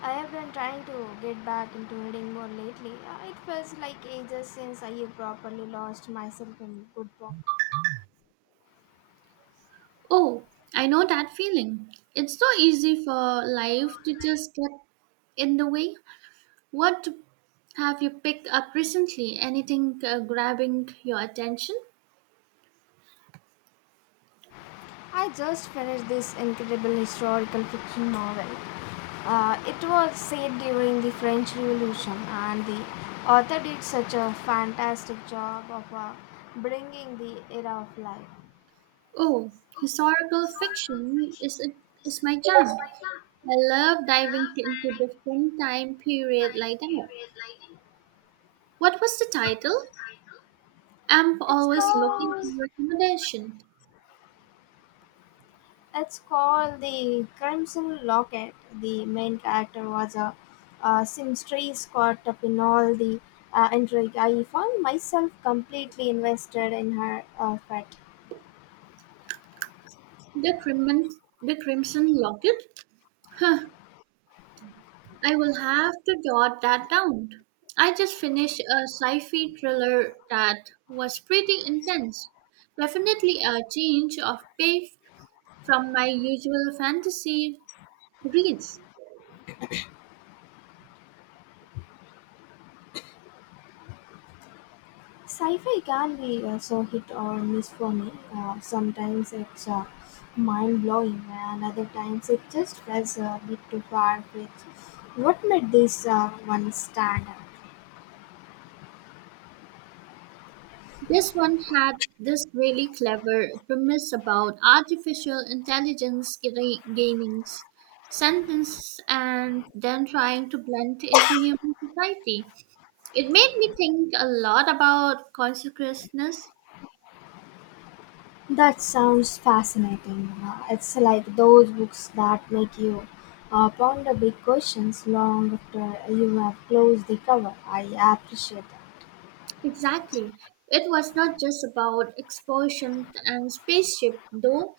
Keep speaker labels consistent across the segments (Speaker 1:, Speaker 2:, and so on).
Speaker 1: I have been trying to get back into reading more lately. It feels like ages since I have properly lost myself in a good book.
Speaker 2: Oh, I know that feeling. It's so easy for life to just get in the way. What have you picked up recently? Anything grabbing your attention?
Speaker 1: I just finished this incredible historical fiction novel. It was set during the French Revolution, and the author did such a fantastic job of bringing the era of life.
Speaker 2: Oh, historical fiction is my jam. I love diving into different time period like that. What was the title? I'm
Speaker 1: It's
Speaker 2: always looking
Speaker 1: called
Speaker 2: for recommendation.
Speaker 1: It's called the Crimson Locket. The main character was a seamstress caught up in all the intrigue. I found myself completely invested in her fate.
Speaker 2: The Crimson Locket. I will have to jot that down. I just finished a sci fi thriller that was pretty intense. Definitely a change of pace from my usual fantasy reads.
Speaker 1: Sci-fi can be so hit or miss for me. Sometimes it's mind-blowing, and other times it just feels a bit too far-fetched. What made this one stand out?
Speaker 2: This one had this really clever premise about artificial intelligence gaining sentence and then trying to blend into human society. It made me think a lot about consciousness.
Speaker 1: That sounds fascinating. It's like those books that make you ponder big questions long after you have closed the cover. I appreciate that.
Speaker 2: Exactly. It was not just about explosions and spaceship, though.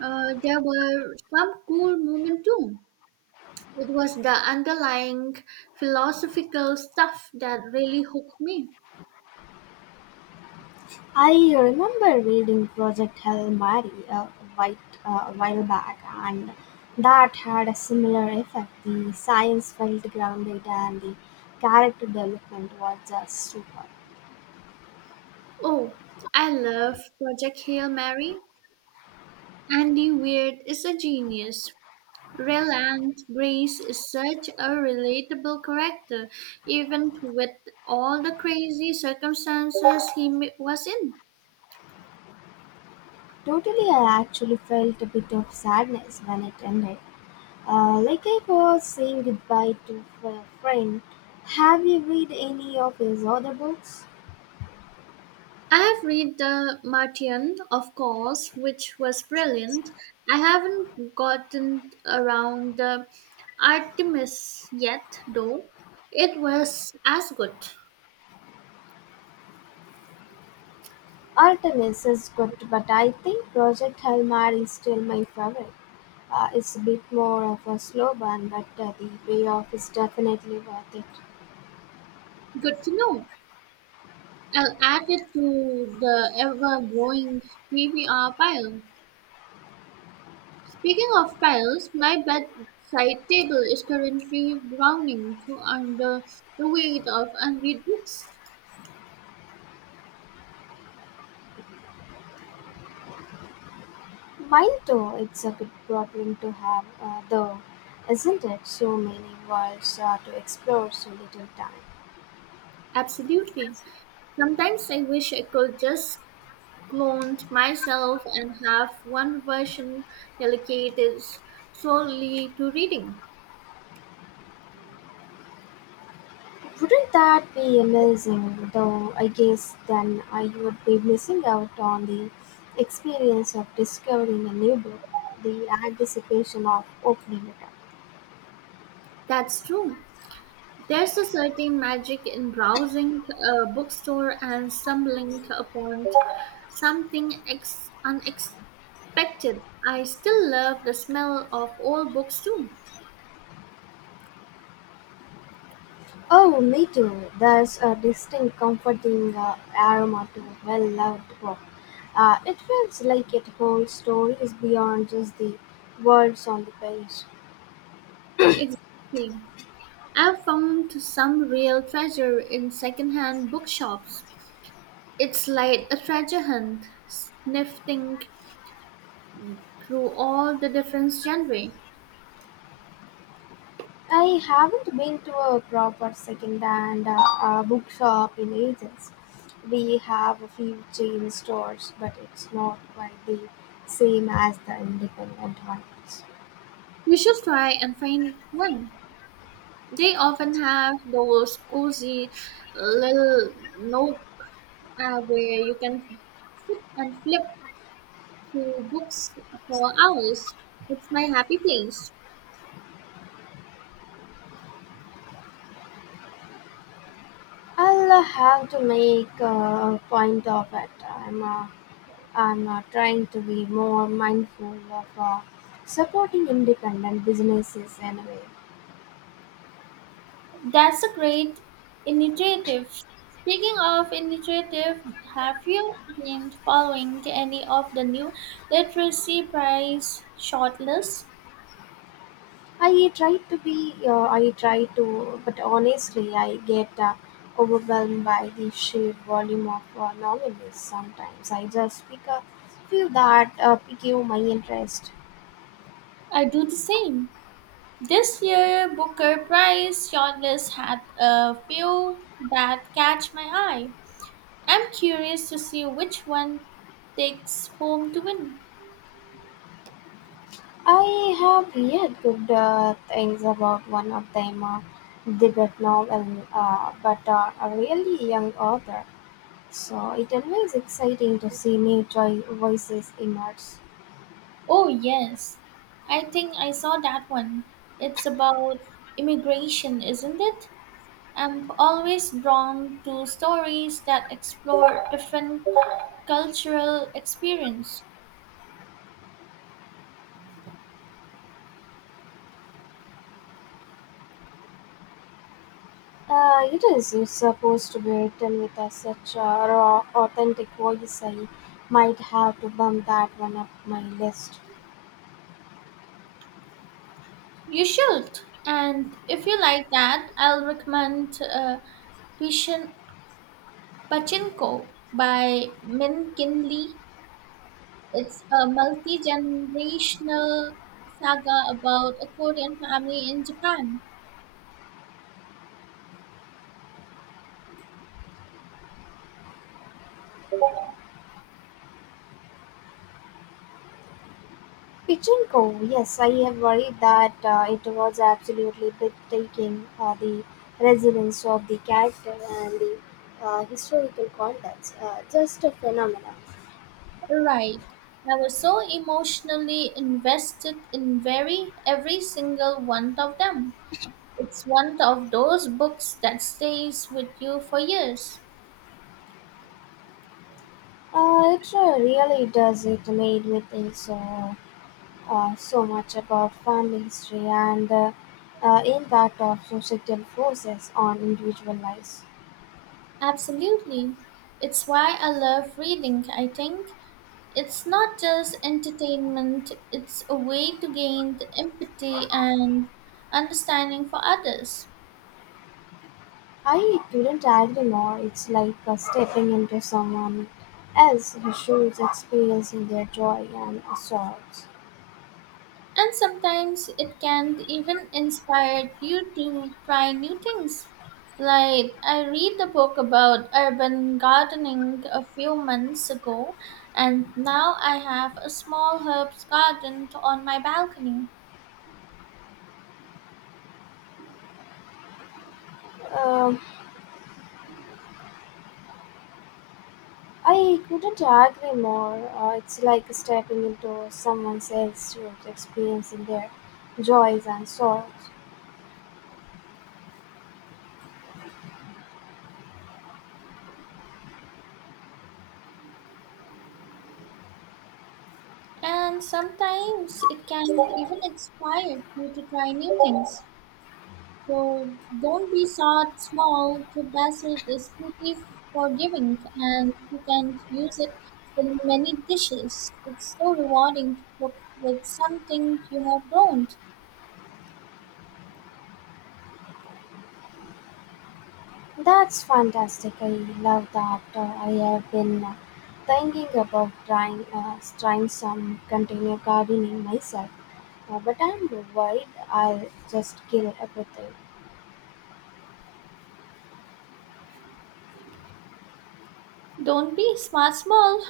Speaker 2: There were some cool moments too. It was the underlying philosophical stuff that really hooked me.
Speaker 1: I remember reading Project Hail Mary white, a while back, and that had a similar effect. The science felt grounded, and the character development was just super.
Speaker 2: Oh, I love Project Hail Mary. Andy Weird is a genius. Reland Grace is such a relatable character, even with all the crazy circumstances he was in.
Speaker 1: Totally, I actually felt a bit of sadness when it ended. Like I was saying goodbye to a friend, have you read any of his other books?
Speaker 2: I have read The Martian, of course, which was brilliant. I haven't gotten around the Artemis yet, though. It was as good.
Speaker 1: Artemis is good, but I think Project Hail Mary is still my favorite. It's a bit more of a slow burn, but the payoff is definitely worth it.
Speaker 2: Good to know. I'll add it to the ever growing TBR pile. Speaking of piles, my bedside table is currently groaning under the weight of unread books.
Speaker 1: Mine too, it's a good problem to have, though, isn't it? So many worlds to explore, so little time.
Speaker 2: Absolutely. Sometimes I wish I could just cloned myself and have one version dedicated solely to reading.
Speaker 1: Wouldn't that be amazing? Though I guess then I would be missing out on the experience of discovering a new book, the anticipation of opening it up.
Speaker 2: That's true. There's a certain magic in browsing a bookstore and stumbling upon something unexpected. I still love the smell of old books too.
Speaker 1: Oh, me too. There's a distinct comforting aroma to a well-loved book. It feels like it holds stories beyond just the words on the page.
Speaker 2: Exactly. I've found some real treasure in secondhand bookshops. It's like a treasure hunt, sniffing through all the different genres.
Speaker 1: I haven't been to a proper second-hand bookshop in ages. We have a few chain stores, but it's not quite the same as the independent ones.
Speaker 2: You should try and find one. They often have those cozy little nook where you can sit and flip through books for hours. It's my happy place.
Speaker 1: I'll have to make a point of it. I'm trying to be more mindful of supporting independent businesses anyway.
Speaker 2: That's a great initiative. Speaking of initiative, have you been following any of the new literacy prize shortlists?
Speaker 1: I try to, but honestly, I get overwhelmed by the sheer volume of novelists sometimes. I just pick a few that pique my interest.
Speaker 2: I do the same. This year, Booker Prize shortlist had a few that catch my eye. I'm curious to see which one takes home to win.
Speaker 1: I have read good things about one of them, Tibet novel, but a really young author. So it always exciting to see new joy voices emerge.
Speaker 2: Oh, yes, I think I saw that one. It's about immigration, isn't it? I'm always drawn to stories that explore different cultural experience.
Speaker 1: It is. It's supposed to be written with a such a raw, authentic voice. I might have to bump that one up my list.
Speaker 2: You should. And if you like that, I'll recommend Vision Pachinko by Min Kin Lee. It's a multi generational saga about a Korean family in Japan.
Speaker 1: Pichinko, yes, I have worried that it was absolutely breathtaking. The resilience of the character and the historical context, just a phenomenon.
Speaker 2: Right. I was so emotionally invested in very every single one of them. It's one of those books that stays with you for years.
Speaker 1: It really does. It made me think so much about family history and the impact of societal forces on individual lives.
Speaker 2: Absolutely. It's why I love reading, I think. It's not just entertainment, it's a way to gain the empathy and understanding for others.
Speaker 1: I couldn't agree more. It's like stepping into someone else's shoes, experiencing their joy and sorrows.
Speaker 2: And sometimes it can even inspire you to try new things. Like, I read the book about urban gardening a few months ago, and now I have a small herbs garden on my balcony.
Speaker 1: Um, I couldn't agree more. It's like stepping into someone else's shoes, experiencing their joys and sorrows.
Speaker 2: And sometimes it can even inspire you to try new things. So don't be sad small. The basil is pretty forgiving and you can use it in many dishes. It's so rewarding to cook with something you have grown.
Speaker 1: That's fantastic. I love that. I have been thinking about trying some container gardening myself, but I'm worried I'll just kill everything.
Speaker 2: Don't be smart small.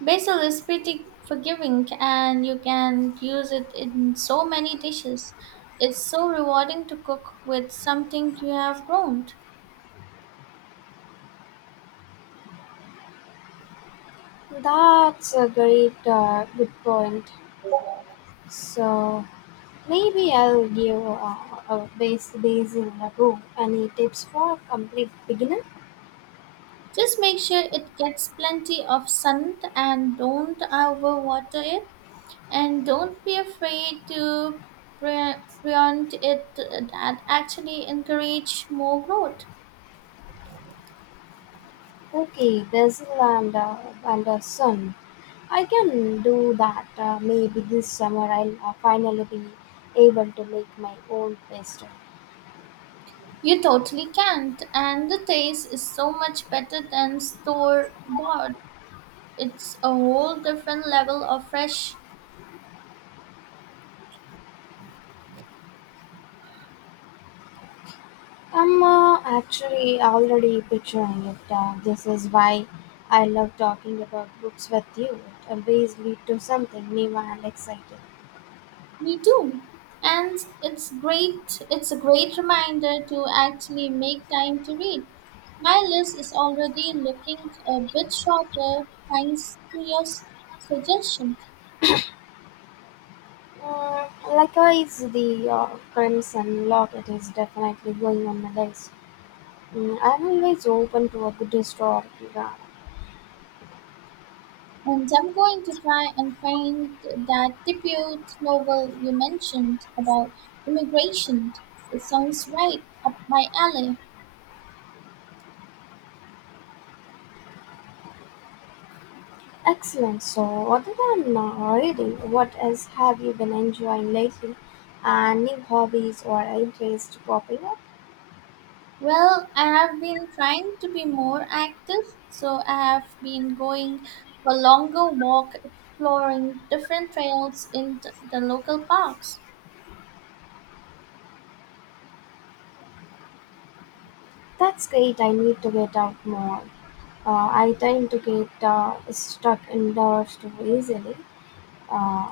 Speaker 2: Basil is pretty forgiving and you can use it in so many dishes. It's so rewarding to cook with something you have grown.
Speaker 1: That's a great good point. So maybe I'll give a base basil a go. Any tips for complete beginner?
Speaker 2: Just make sure it gets plenty of sun and don't overwater it. And don't be afraid to pre- preempt it. That actually encourage more growth.
Speaker 1: Okay, Basil and sun. I can do that. Maybe this summer I'll finally be able to make my own pasta.
Speaker 2: You totally can't, and the taste is so much better than store bought. It's a whole different level of fresh.
Speaker 1: I'm actually already picturing it. This is why I love talking about books with you. It always leads to something new and exciting.
Speaker 2: Me too. And it's a great reminder to actually make time to read. My list is already looking a bit shorter thanks to your suggestion.
Speaker 1: Mm, likewise, the Crimson Locket is definitely going on my list. Mm, I'm always open to a good historical drama.
Speaker 2: And I'm going to try and find that debut novel you mentioned about immigration. It sounds right up my alley.
Speaker 1: Excellent. So, other than reading, what else have you been enjoying lately? And new hobbies or interests popping up?
Speaker 2: Well, I have been trying to be more active, so I have been going for longer walk, exploring different trails in the local parks.
Speaker 1: That's great. I need to get out more. I tend to get stuck indoors too easily. Uh,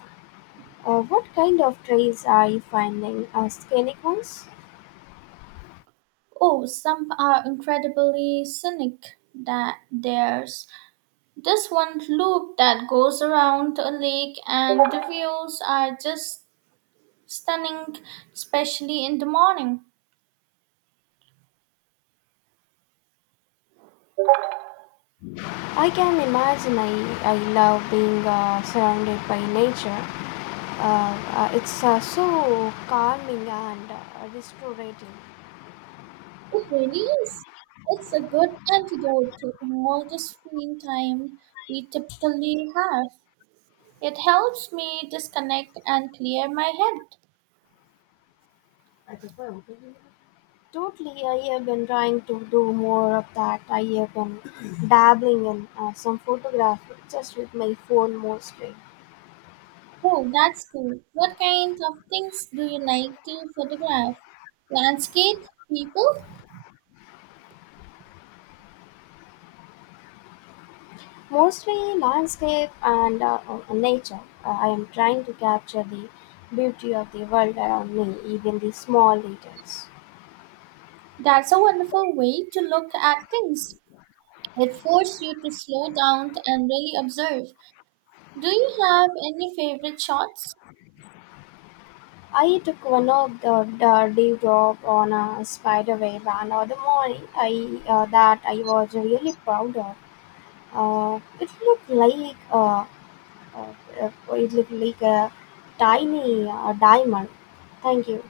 Speaker 1: what kind of trails are you finding? Scenic ones?
Speaker 2: Oh, some are incredibly scenic. That there's this one loop that goes around a lake, and the views are just stunning, especially in the morning.
Speaker 1: I can imagine. I love being surrounded by nature. It's so calming and restorative.
Speaker 2: It really is. It's a good antidote to all the screen time we typically have. It helps me disconnect and clear my head.
Speaker 1: Totally, I have been trying to do more of that. I have been dabbling in some photography just with my phone mostly.
Speaker 2: Oh, that's cool. What kinds of things do you like to photograph? Landscape? People?
Speaker 1: Mostly landscape and nature. I am trying to capture the beauty of the world around me, even the small details.
Speaker 2: That's a wonderful way to look at things. It forces you to slow down and really observe. Do you have any favorite shots?
Speaker 1: I took one of the dewdrop on a spider web and on the morning that I was really proud of. It looked like Uh, it looked like a tiny diamond. Thank you.